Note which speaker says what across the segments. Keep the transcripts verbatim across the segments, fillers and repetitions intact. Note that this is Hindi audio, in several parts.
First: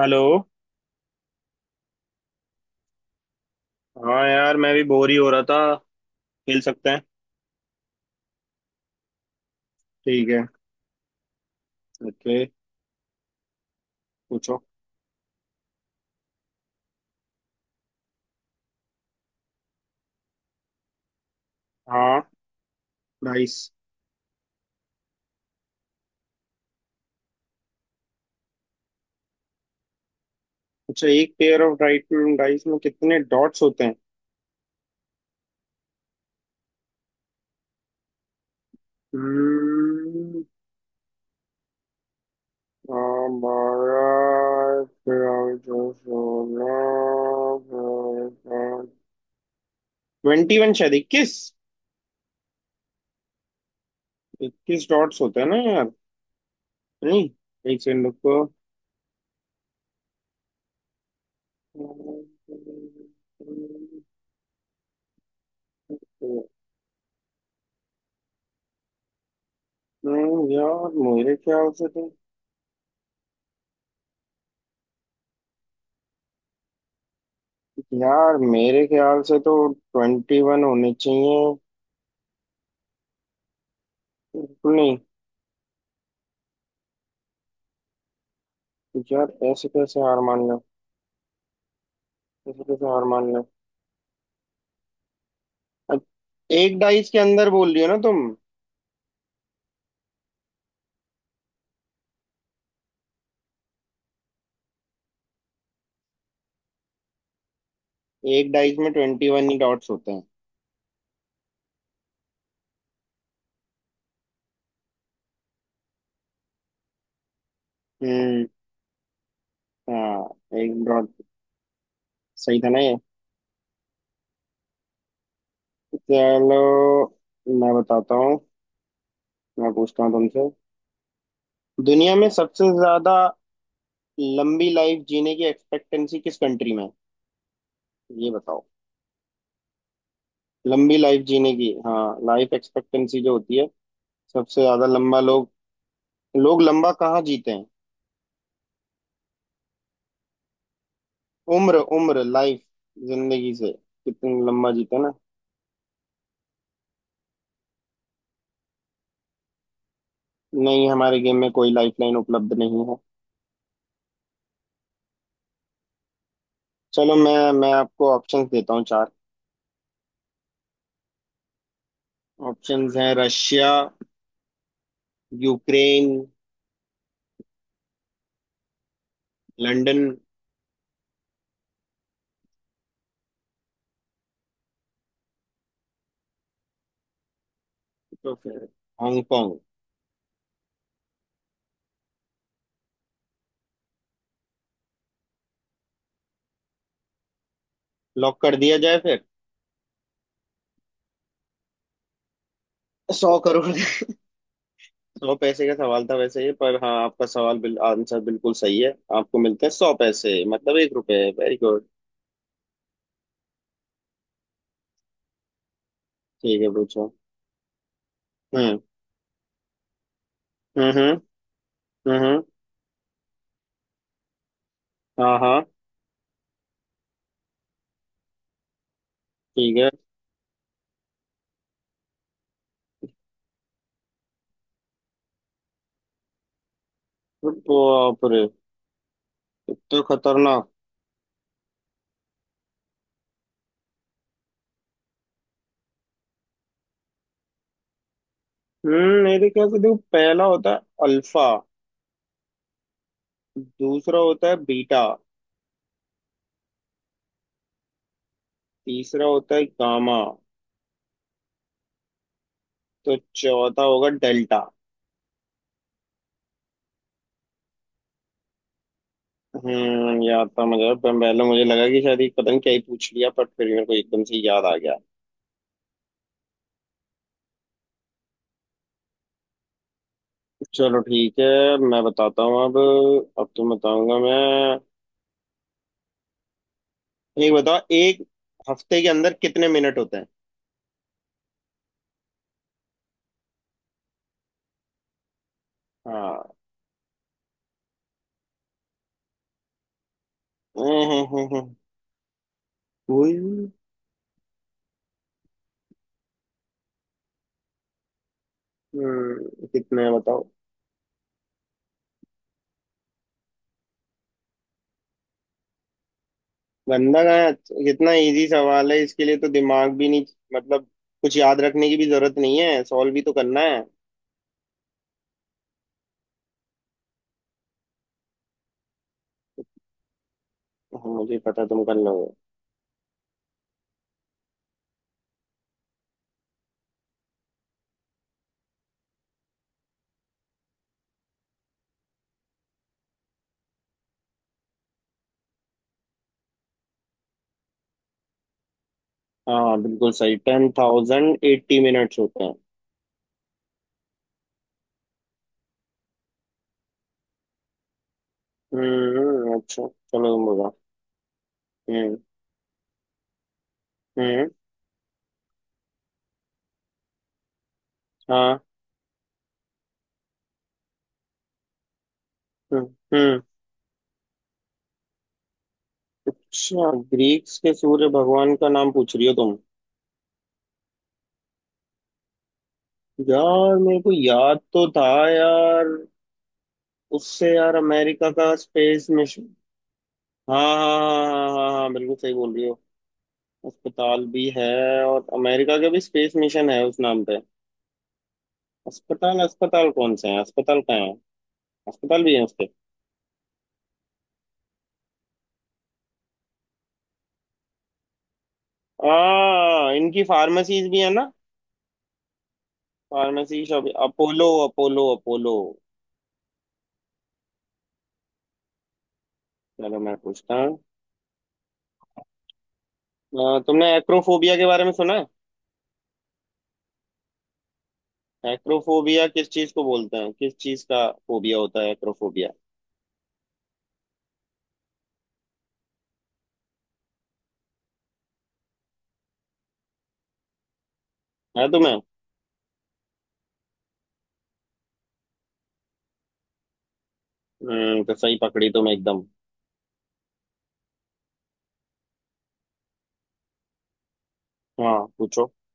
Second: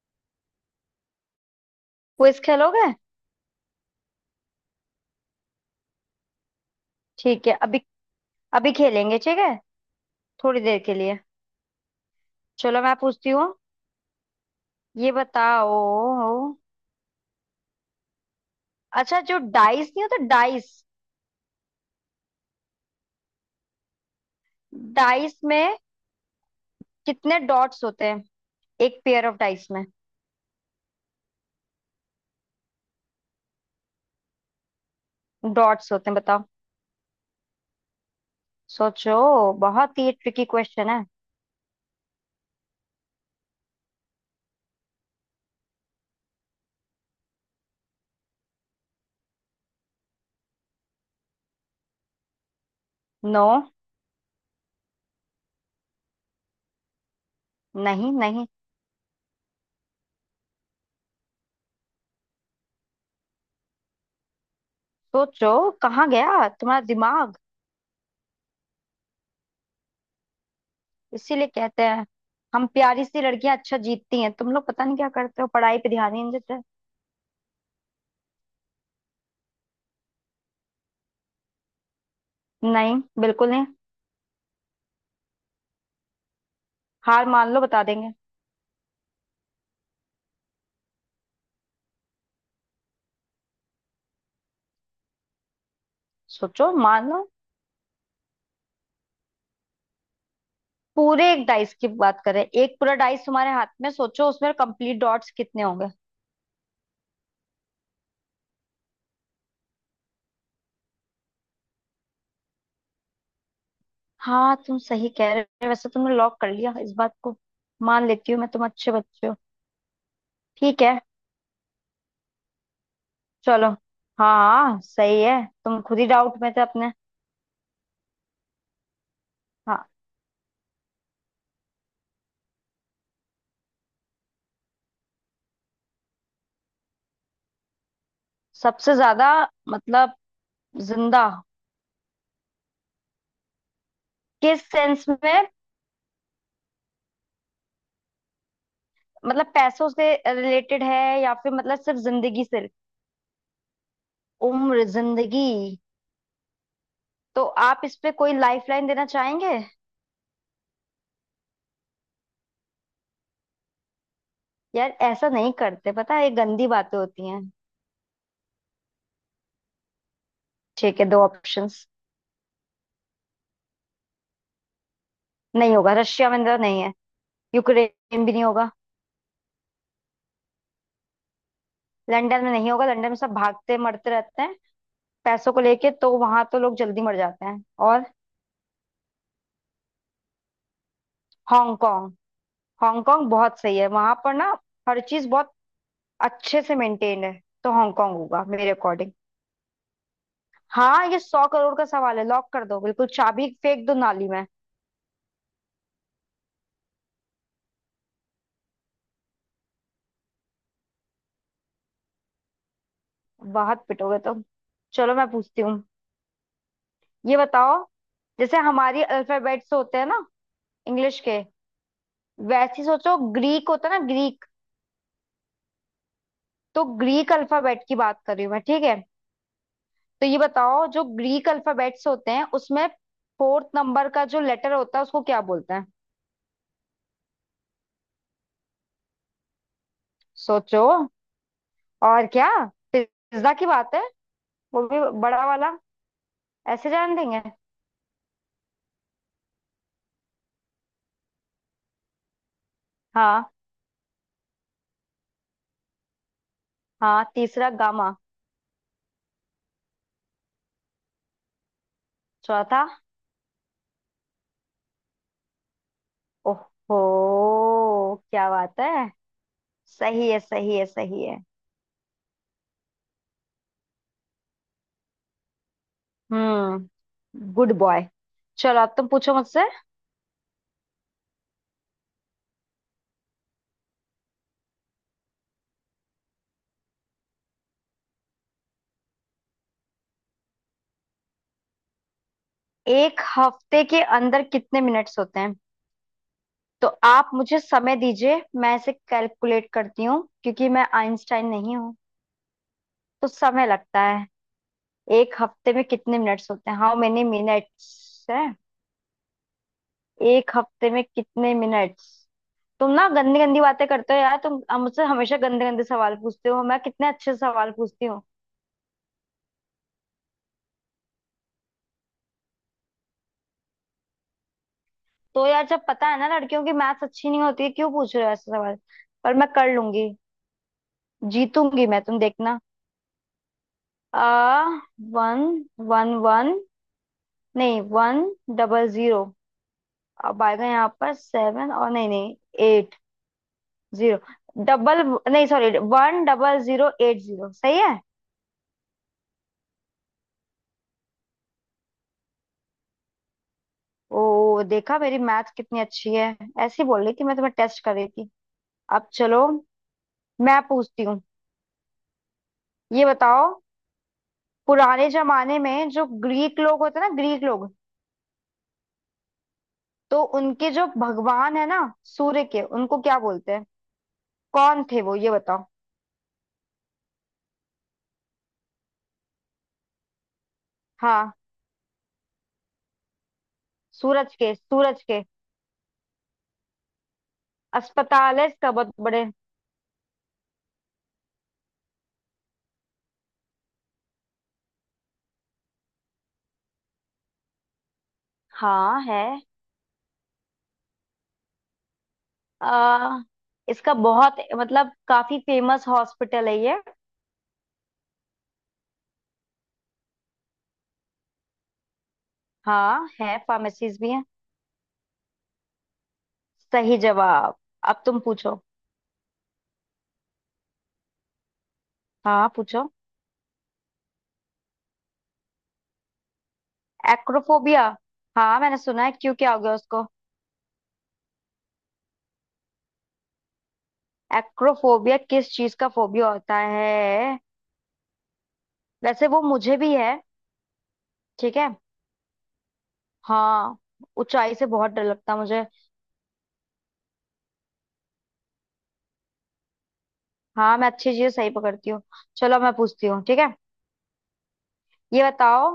Speaker 1: हेलो।
Speaker 2: क्विज खेलोगे।
Speaker 1: हाँ यार, मैं भी बोर ही हो रहा था। खेल सकते हैं।
Speaker 2: ठीक है, अभी अभी खेलेंगे, ठीक है,
Speaker 1: ठीक है।
Speaker 2: थोड़ी देर के लिए।
Speaker 1: ओके।
Speaker 2: चलो, मैं पूछती हूँ,
Speaker 1: पूछो।
Speaker 2: ये बताओ। अच्छा, जो डाइस नहीं होता, डाइस,
Speaker 1: हाँ। डाइस।
Speaker 2: डाइस में कितने डॉट्स होते हैं एक पेयर ऑफ डाइस में?
Speaker 1: अच्छा, एक पेयर ऑफ डाइस में डाइस में कितने डॉट्स होते हैं?
Speaker 2: डॉट्स होते हैं, बताओ। सोचो, बहुत ही
Speaker 1: हम्म,
Speaker 2: ट्रिकी क्वेश्चन है।
Speaker 1: ट्वेंटी वन, शायद इक्कीस।
Speaker 2: नो।
Speaker 1: इक्कीस डॉट्स होते हैं ना यार। नहीं, एक सेकंड
Speaker 2: नहीं
Speaker 1: रुको।
Speaker 2: नहीं, सोचो, कहाँ गया तुम्हारा दिमाग।
Speaker 1: हम्म, यार मेरे
Speaker 2: इसीलिए
Speaker 1: ख्याल
Speaker 2: कहते
Speaker 1: से
Speaker 2: हैं
Speaker 1: तो
Speaker 2: हम प्यारी सी लड़कियां अच्छा जीतती हैं, तुम लोग पता नहीं क्या करते हो, पढ़ाई पे ध्यान ही नहीं देते।
Speaker 1: यार मेरे ख्याल से तो ट्वेंटी वन होने चाहिए।
Speaker 2: नहीं, बिल्कुल नहीं।
Speaker 1: बिल्कुल नहीं।
Speaker 2: हार मान लो, बता देंगे।
Speaker 1: यार ऐसे कैसे हार मान लो। ऐसे कैसे हार मान लो। अब
Speaker 2: सोचो,
Speaker 1: एक
Speaker 2: मान
Speaker 1: डाइस के
Speaker 2: लो,
Speaker 1: अंदर बोल रही हो ना तुम।
Speaker 2: पूरे एक डाइस की बात करें, एक पूरा डाइस तुम्हारे हाथ में, सोचो उसमें कंप्लीट डॉट्स कितने होंगे।
Speaker 1: एक डाइस में ट्वेंटी वन ही डॉट्स होते हैं।
Speaker 2: हाँ, तुम सही कह रहे हो। वैसे तुमने लॉक कर लिया इस बात को, मान लेती हूँ,
Speaker 1: हम्म।
Speaker 2: मैं तुम अच्छे बच्चे हो।
Speaker 1: हाँ, एक
Speaker 2: ठीक है,
Speaker 1: डॉट। सही था ना ये?
Speaker 2: चलो। हाँ। हाँ, सही है, तुम खुद ही डाउट में
Speaker 1: चलो,
Speaker 2: थे अपने।
Speaker 1: मैं बताता हूँ। मैं
Speaker 2: हाँ।
Speaker 1: पूछता हूँ तुमसे। दुनिया में सबसे ज्यादा लंबी लाइफ जीने की एक्सपेक्टेंसी किस कंट्री में है? ये बताओ।
Speaker 2: सबसे ज्यादा मतलब
Speaker 1: लंबी लाइफ
Speaker 2: जिंदा?
Speaker 1: जीने की। हाँ, लाइफ एक्सपेक्टेंसी जो होती है। सबसे
Speaker 2: किस
Speaker 1: ज्यादा
Speaker 2: सेंस
Speaker 1: लंबा
Speaker 2: में,
Speaker 1: लोग। लोग लंबा कहाँ जीते हैं?
Speaker 2: मतलब पैसों से रिलेटेड है या फिर
Speaker 1: उम्र
Speaker 2: मतलब सिर्फ
Speaker 1: उम्र
Speaker 2: जिंदगी
Speaker 1: लाइफ।
Speaker 2: से?
Speaker 1: जिंदगी से। कितनी लंबा
Speaker 2: उम्र,
Speaker 1: जीते हैं ना।
Speaker 2: जिंदगी। तो आप इस पे कोई लाइफ लाइन देना चाहेंगे?
Speaker 1: नहीं, हमारे गेम में कोई लाइफ लाइन उपलब्ध नहीं है।
Speaker 2: यार ऐसा नहीं करते, पता है ये गंदी बातें
Speaker 1: चलो,
Speaker 2: होती
Speaker 1: मैं
Speaker 2: हैं।
Speaker 1: मैं आपको ऑप्शंस देता हूँ चार।
Speaker 2: ठीक है, दो ऑप्शंस।
Speaker 1: ऑप्शंस हैं: रशिया,
Speaker 2: नहीं होगा,
Speaker 1: यूक्रेन,
Speaker 2: रशिया में तो नहीं है, यूक्रेन भी नहीं होगा।
Speaker 1: लंदन।
Speaker 2: लंदन में नहीं होगा, लंदन में सब भागते मरते रहते हैं पैसों को लेके, तो वहां तो लोग जल्दी मर जाते हैं। और?
Speaker 1: तो फिर हांगकांग।
Speaker 2: हांगकांग। हांगकांग बहुत सही है, वहां पर ना हर चीज बहुत अच्छे से मेंटेन है, तो हांगकांग
Speaker 1: लॉक
Speaker 2: होगा
Speaker 1: कर
Speaker 2: मेरे
Speaker 1: दिया जाए
Speaker 2: अकॉर्डिंग।
Speaker 1: फिर।
Speaker 2: हाँ, ये सौ करोड़ का सवाल है, लॉक कर दो बिल्कुल,
Speaker 1: सौ
Speaker 2: चाबी
Speaker 1: करोड़
Speaker 2: फेंक दो नाली में।
Speaker 1: सौ पैसे का सवाल था वैसे ये, पर हाँ, आपका सवाल बिल, आंसर बिल्कुल सही है। आपको मिलते हैं सौ पैसे, मतलब एक रुपए। Very good.
Speaker 2: बहुत पिटोगे तो। चलो, मैं पूछती हूँ,
Speaker 1: ठीक है, पूछो।
Speaker 2: ये बताओ। जैसे
Speaker 1: हम्म
Speaker 2: हमारी अल्फाबेट्स होते हैं ना,
Speaker 1: हम्म हम्म।
Speaker 2: इंग्लिश के,
Speaker 1: हम्म।
Speaker 2: वैसे ही सोचो ग्रीक होता है ना, ग्रीक।
Speaker 1: हाँ। हाँ।
Speaker 2: तो ग्रीक अल्फाबेट की बात कर रही हूँ मैं, ठीक है।
Speaker 1: ठीक है।
Speaker 2: तो ये बताओ, जो ग्रीक अल्फाबेट्स होते हैं उसमें फोर्थ नंबर का जो लेटर होता है उसको क्या बोलते हैं?
Speaker 1: तो बाप रे, इतना खतरनाक।
Speaker 2: सोचो, और क्या, पिज्जा की बात है, वो भी बड़ा वाला, ऐसे जान देंगे।
Speaker 1: हम्म, मेरे ख्याल से देखो, पहला होता है अल्फा।
Speaker 2: हाँ।
Speaker 1: दूसरा होता है बीटा।
Speaker 2: हाँ, तीसरा गामा।
Speaker 1: तीसरा होता है गामा।
Speaker 2: चौथा?
Speaker 1: तो चौथा होगा डेल्टा।
Speaker 2: ओहो, क्या बात है।
Speaker 1: हम्म,
Speaker 2: सही है,
Speaker 1: याद था
Speaker 2: सही है,
Speaker 1: मुझे, पर
Speaker 2: सही है।
Speaker 1: पहले मुझे लगा कि शायद ये पता नहीं क्या ही पूछ लिया, बट फिर मेरे को एकदम से याद आ गया।
Speaker 2: हम्म गुड बॉय। चलो, अब तुम पूछो मुझसे।
Speaker 1: चलो, ठीक है। मैं बताता हूँ अब। अब तुम बताऊंगा मैं। एक बताओ, एक हफ्ते के अंदर कितने मिनट होते हैं?
Speaker 2: एक हफ्ते के अंदर कितने मिनट्स होते हैं?
Speaker 1: हाँ।
Speaker 2: तो आप मुझे समय दीजिए, मैं इसे कैलकुलेट करती हूँ क्योंकि मैं
Speaker 1: हम्म हम्म
Speaker 2: आइंस्टाइन
Speaker 1: हम्म।
Speaker 2: नहीं हूँ। तो समय
Speaker 1: हम्म।
Speaker 2: लगता है। एक हफ्ते में कितने मिनट्स होते हैं, हाउ मेनी मिनट्स है?
Speaker 1: हम्म, कितने हैं बताओ।
Speaker 2: एक हफ्ते में कितने मिनट्स। तुम ना गंदी गंदी बातें करते हो यार, तुम अ, मुझसे हमेशा गंदे गंदे सवाल पूछते हो, मैं कितने
Speaker 1: बंदा कहाँ
Speaker 2: अच्छे
Speaker 1: है?
Speaker 2: सवाल पूछती
Speaker 1: कितना
Speaker 2: हूँ।
Speaker 1: इजी सवाल है, इसके लिए तो दिमाग भी नहीं। मतलब, कुछ याद रखने की भी जरूरत नहीं है, सॉल्व भी तो करना है।
Speaker 2: तो यार, जब पता है ना लड़कियों की मैथ्स अच्छी नहीं होती है, क्यों पूछ रहे हो ऐसे सवाल? पर मैं कर लूंगी,
Speaker 1: हाँ, मुझे पता तुम
Speaker 2: जीतूंगी
Speaker 1: कर
Speaker 2: मैं, तुम
Speaker 1: लोगे।
Speaker 2: देखना। आ वन, वन वन, नहीं वन, डबल जीरो, अब आएगा यहाँ पर सेवन, और नहीं नहीं, एट, जीरो, डबल, नहीं sorry, one double zero eight zero, सही है।
Speaker 1: हाँ, बिल्कुल सही, टेन थाउजेंड एट्टी मिनट्स होते हैं।
Speaker 2: ओ, देखा मेरी मैथ कितनी अच्छी है, ऐसी बोल रही थी, मैं तुम्हें टेस्ट कर रही थी। अब चलो,
Speaker 1: हम्म, अच्छा चलो तुम
Speaker 2: मैं
Speaker 1: बताओ।
Speaker 2: पूछती हूँ,
Speaker 1: हम्म
Speaker 2: ये बताओ।
Speaker 1: हम्म।
Speaker 2: पुराने जमाने में जो ग्रीक लोग होते हैं ना, ग्रीक लोग,
Speaker 1: हाँ।
Speaker 2: तो उनके जो भगवान है ना, सूर्य के,
Speaker 1: हम्म
Speaker 2: उनको क्या
Speaker 1: हम्म।
Speaker 2: बोलते हैं, कौन थे वो, ये बताओ।
Speaker 1: अच्छा, ग्रीक्स के सूर्य भगवान का नाम पूछ रही हो तुम?
Speaker 2: हाँ,
Speaker 1: यार, मेरे को
Speaker 2: सूरज के,
Speaker 1: याद तो
Speaker 2: सूरज
Speaker 1: था
Speaker 2: के।
Speaker 1: यार। उससे यार अमेरिका
Speaker 2: अस्पताल है
Speaker 1: का
Speaker 2: इसका बहुत
Speaker 1: स्पेस
Speaker 2: बड़े।
Speaker 1: मिशन। हाँ हाँ हाँ हाँ हाँ हाँ, बिल्कुल सही बोल रही हो। अस्पताल भी है। और अमेरिका का भी स्पेस मिशन है उस नाम पे।
Speaker 2: हाँ है।
Speaker 1: अस्पताल, अस्पताल कौन से हैं, अस्पताल कहाँ है? अस्पताल भी है उसके।
Speaker 2: आ, इसका बहुत मतलब काफी फेमस हॉस्पिटल है ये।
Speaker 1: आ इनकी फार्मेसीज भी है ना।
Speaker 2: हाँ, है
Speaker 1: फार्मेसी शॉप।
Speaker 2: फार्मेसीज भी हैं।
Speaker 1: Apollo, Apollo, Apollo.
Speaker 2: सही जवाब। अब तुम पूछो।
Speaker 1: चलो, मैं पूछता हूँ।
Speaker 2: हाँ पूछो।
Speaker 1: अ, तुमने एक्रोफोबिया के बारे में सुना
Speaker 2: एक्रोफोबिया?
Speaker 1: है?
Speaker 2: हाँ मैंने सुना है,
Speaker 1: एक्रोफोबिया
Speaker 2: क्यों,
Speaker 1: किस
Speaker 2: क्या हो
Speaker 1: चीज
Speaker 2: गया
Speaker 1: को
Speaker 2: उसको?
Speaker 1: बोलते हैं, किस चीज का फोबिया होता है एक्रोफोबिया?
Speaker 2: एक्रोफोबिया किस चीज का फोबिया होता है? वैसे वो मुझे भी है, ठीक
Speaker 1: है
Speaker 2: है।
Speaker 1: तुम्हें?
Speaker 2: हाँ, ऊंचाई से बहुत डर लगता है मुझे।
Speaker 1: हम्म, तो सही पकड़ी तुम एकदम।
Speaker 2: हाँ, मैं अच्छी चीजें सही पकड़ती हूँ। चलो मैं पूछती हूँ, ठीक है,
Speaker 1: हाँ,
Speaker 2: ये
Speaker 1: पूछो।
Speaker 2: बताओ।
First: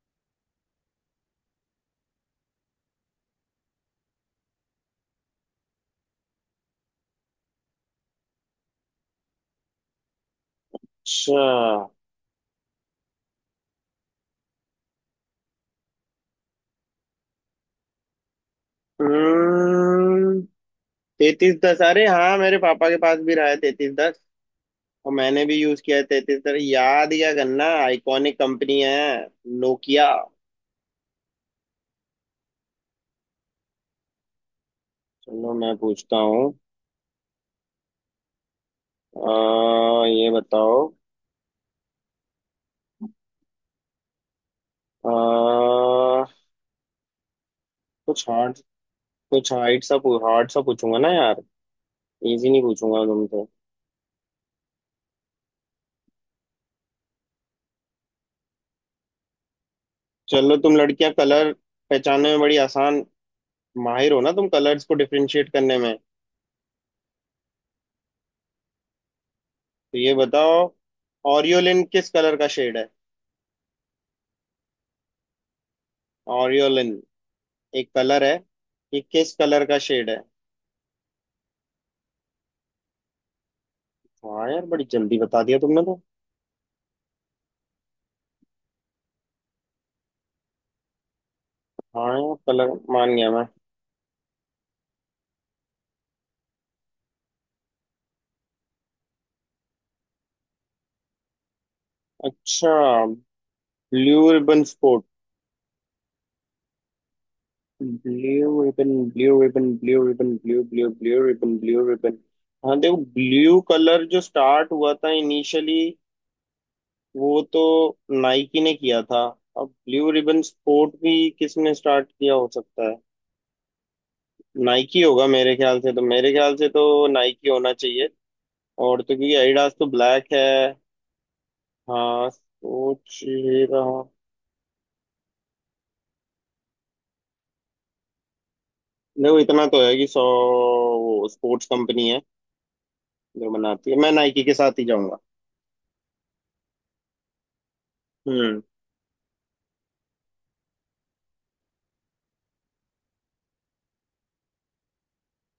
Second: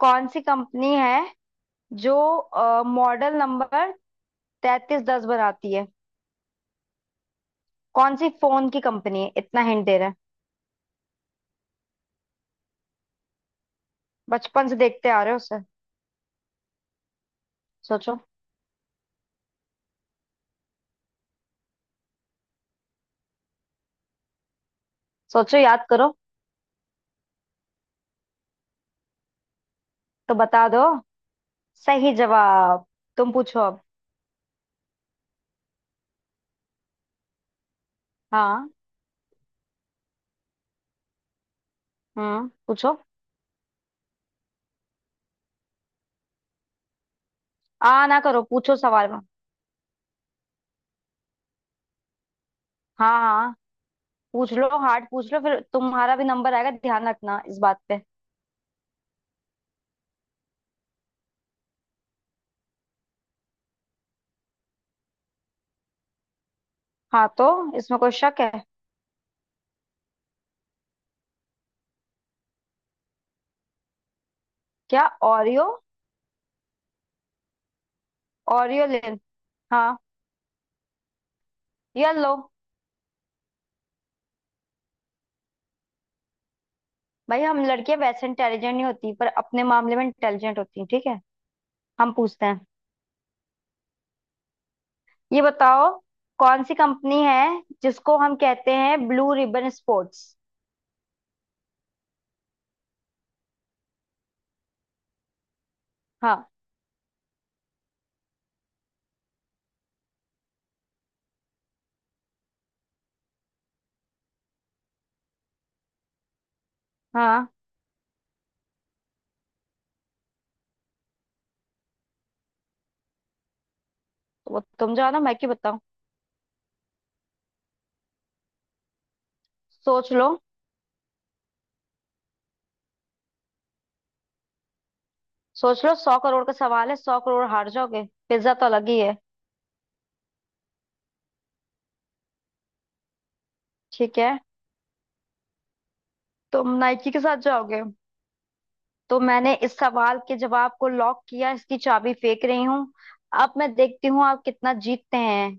Speaker 2: कौन सी कंपनी है जो मॉडल नंबर तैतीस दस बनाती है? कौन सी फोन की कंपनी है, इतना हिंट दे रहे हैं,
Speaker 1: अच्छा।
Speaker 2: बचपन से देखते आ रहे हो उसे, सोचो।
Speaker 1: हम्म, तैतीस दस, अरे हाँ, मेरे पापा के पास भी रहा है तैतीस दस। और मैंने भी
Speaker 2: सोचो,
Speaker 1: यूज
Speaker 2: याद
Speaker 1: किया है
Speaker 2: करो।
Speaker 1: तैतीस दस। याद क्या करना, आइकॉनिक कंपनी है। नोकिया।
Speaker 2: तो बता दो। सही जवाब। तुम पूछो अब।
Speaker 1: चलो, मैं पूछता हूँ।
Speaker 2: हाँ।
Speaker 1: अ, ये बताओ।
Speaker 2: हम्म पूछो।
Speaker 1: अ,
Speaker 2: आ ना
Speaker 1: कुछ
Speaker 2: करो,
Speaker 1: हार्ड,
Speaker 2: पूछो सवाल में।
Speaker 1: कुछ हार्ड सा। हार्ड सा पूछूंगा ना यार। इजी नहीं पूछूंगा
Speaker 2: हाँ
Speaker 1: तुमसे।
Speaker 2: हाँ, पूछ लो, हार्ड पूछ लो, फिर तुम्हारा भी नंबर आएगा, ध्यान रखना इस बात पे।
Speaker 1: चलो, तुम लड़कियां कलर पहचानने में बड़ी आसान, माहिर हो ना तुम कलर्स को डिफरेंशिएट करने में।
Speaker 2: हाँ, तो इसमें कोई शक है?
Speaker 1: तो ये बताओ, ऑरियोलिन किस कलर का शेड है?
Speaker 2: क्या, ओरियो?
Speaker 1: ऑरियोलिन एक कलर है। ये
Speaker 2: ओरियोलिन।
Speaker 1: किस कलर का
Speaker 2: हाँ,
Speaker 1: शेड है?
Speaker 2: ये लो।
Speaker 1: हाँ यार, बड़ी जल्दी बता दिया तुमने तो।
Speaker 2: भाई, हम लड़कियां वैसे इंटेलिजेंट नहीं होती, पर अपने मामले में इंटेलिजेंट होती हैं, ठीक है।
Speaker 1: हाँ
Speaker 2: हम
Speaker 1: यार,
Speaker 2: पूछते हैं,
Speaker 1: कलर। मान गया मैं।
Speaker 2: ये बताओ। कौन सी कंपनी है जिसको हम कहते हैं ब्लू रिबन स्पोर्ट्स?
Speaker 1: अच्छा, ब्लू रिबन स्पोर्ट।
Speaker 2: हाँ।
Speaker 1: Blue ribbon, blue ribbon, blue ribbon, blue, blue, blue ribbon, blue ribbon. हाँ देखो, ब्लू कलर जो स्टार्ट हुआ था इनिशियली, वो
Speaker 2: हाँ।
Speaker 1: तो नाइकी ने किया था। अब ब्लू रिबन स्पोर्ट भी किसने स्टार्ट किया हो सकता है?
Speaker 2: तो वो तुम
Speaker 1: नाइकी
Speaker 2: जानो,
Speaker 1: होगा
Speaker 2: मैं क्यों
Speaker 1: मेरे
Speaker 2: बताऊं।
Speaker 1: ख्याल से तो। मेरे ख्याल से तो नाइकी होना चाहिए। और तो क्योंकि एडिडास तो
Speaker 2: सोच लो,
Speaker 1: ब्लैक है। हाँ, सोच ही रहा हूँ।
Speaker 2: सोच लो, सौ करोड़ का सवाल है, सौ करोड़ हार जाओगे, पिज्जा तो अलग ही है।
Speaker 1: देखो, इतना तो है कि सौ, वो स्पोर्ट्स कंपनी है जो बनाती है, मैं
Speaker 2: ठीक है,
Speaker 1: नाइकी के साथ ही जाऊंगा।
Speaker 2: तुम नाइकी के साथ जाओगे,
Speaker 1: हम्म।
Speaker 2: तो मैंने इस सवाल के जवाब को लॉक किया, इसकी चाबी फेंक रही हूँ। अब मैं देखती हूँ आप कितना जीतते हैं।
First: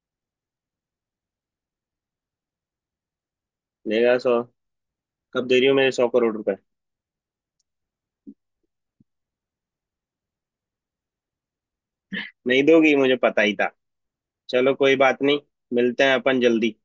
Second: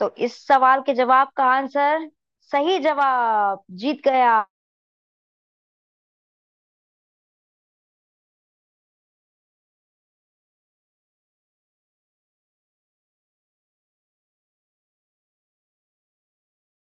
Speaker 2: तो इस सवाल के जवाब का आंसर, सही जवाब, जीत
Speaker 1: देगा सौ।
Speaker 2: गया।
Speaker 1: कब दे रही हो मेरे सौ करोड़ रुपए? नहीं दोगी, मुझे पता ही था। चलो, कोई बात नहीं। मिलते हैं अपन जल्दी।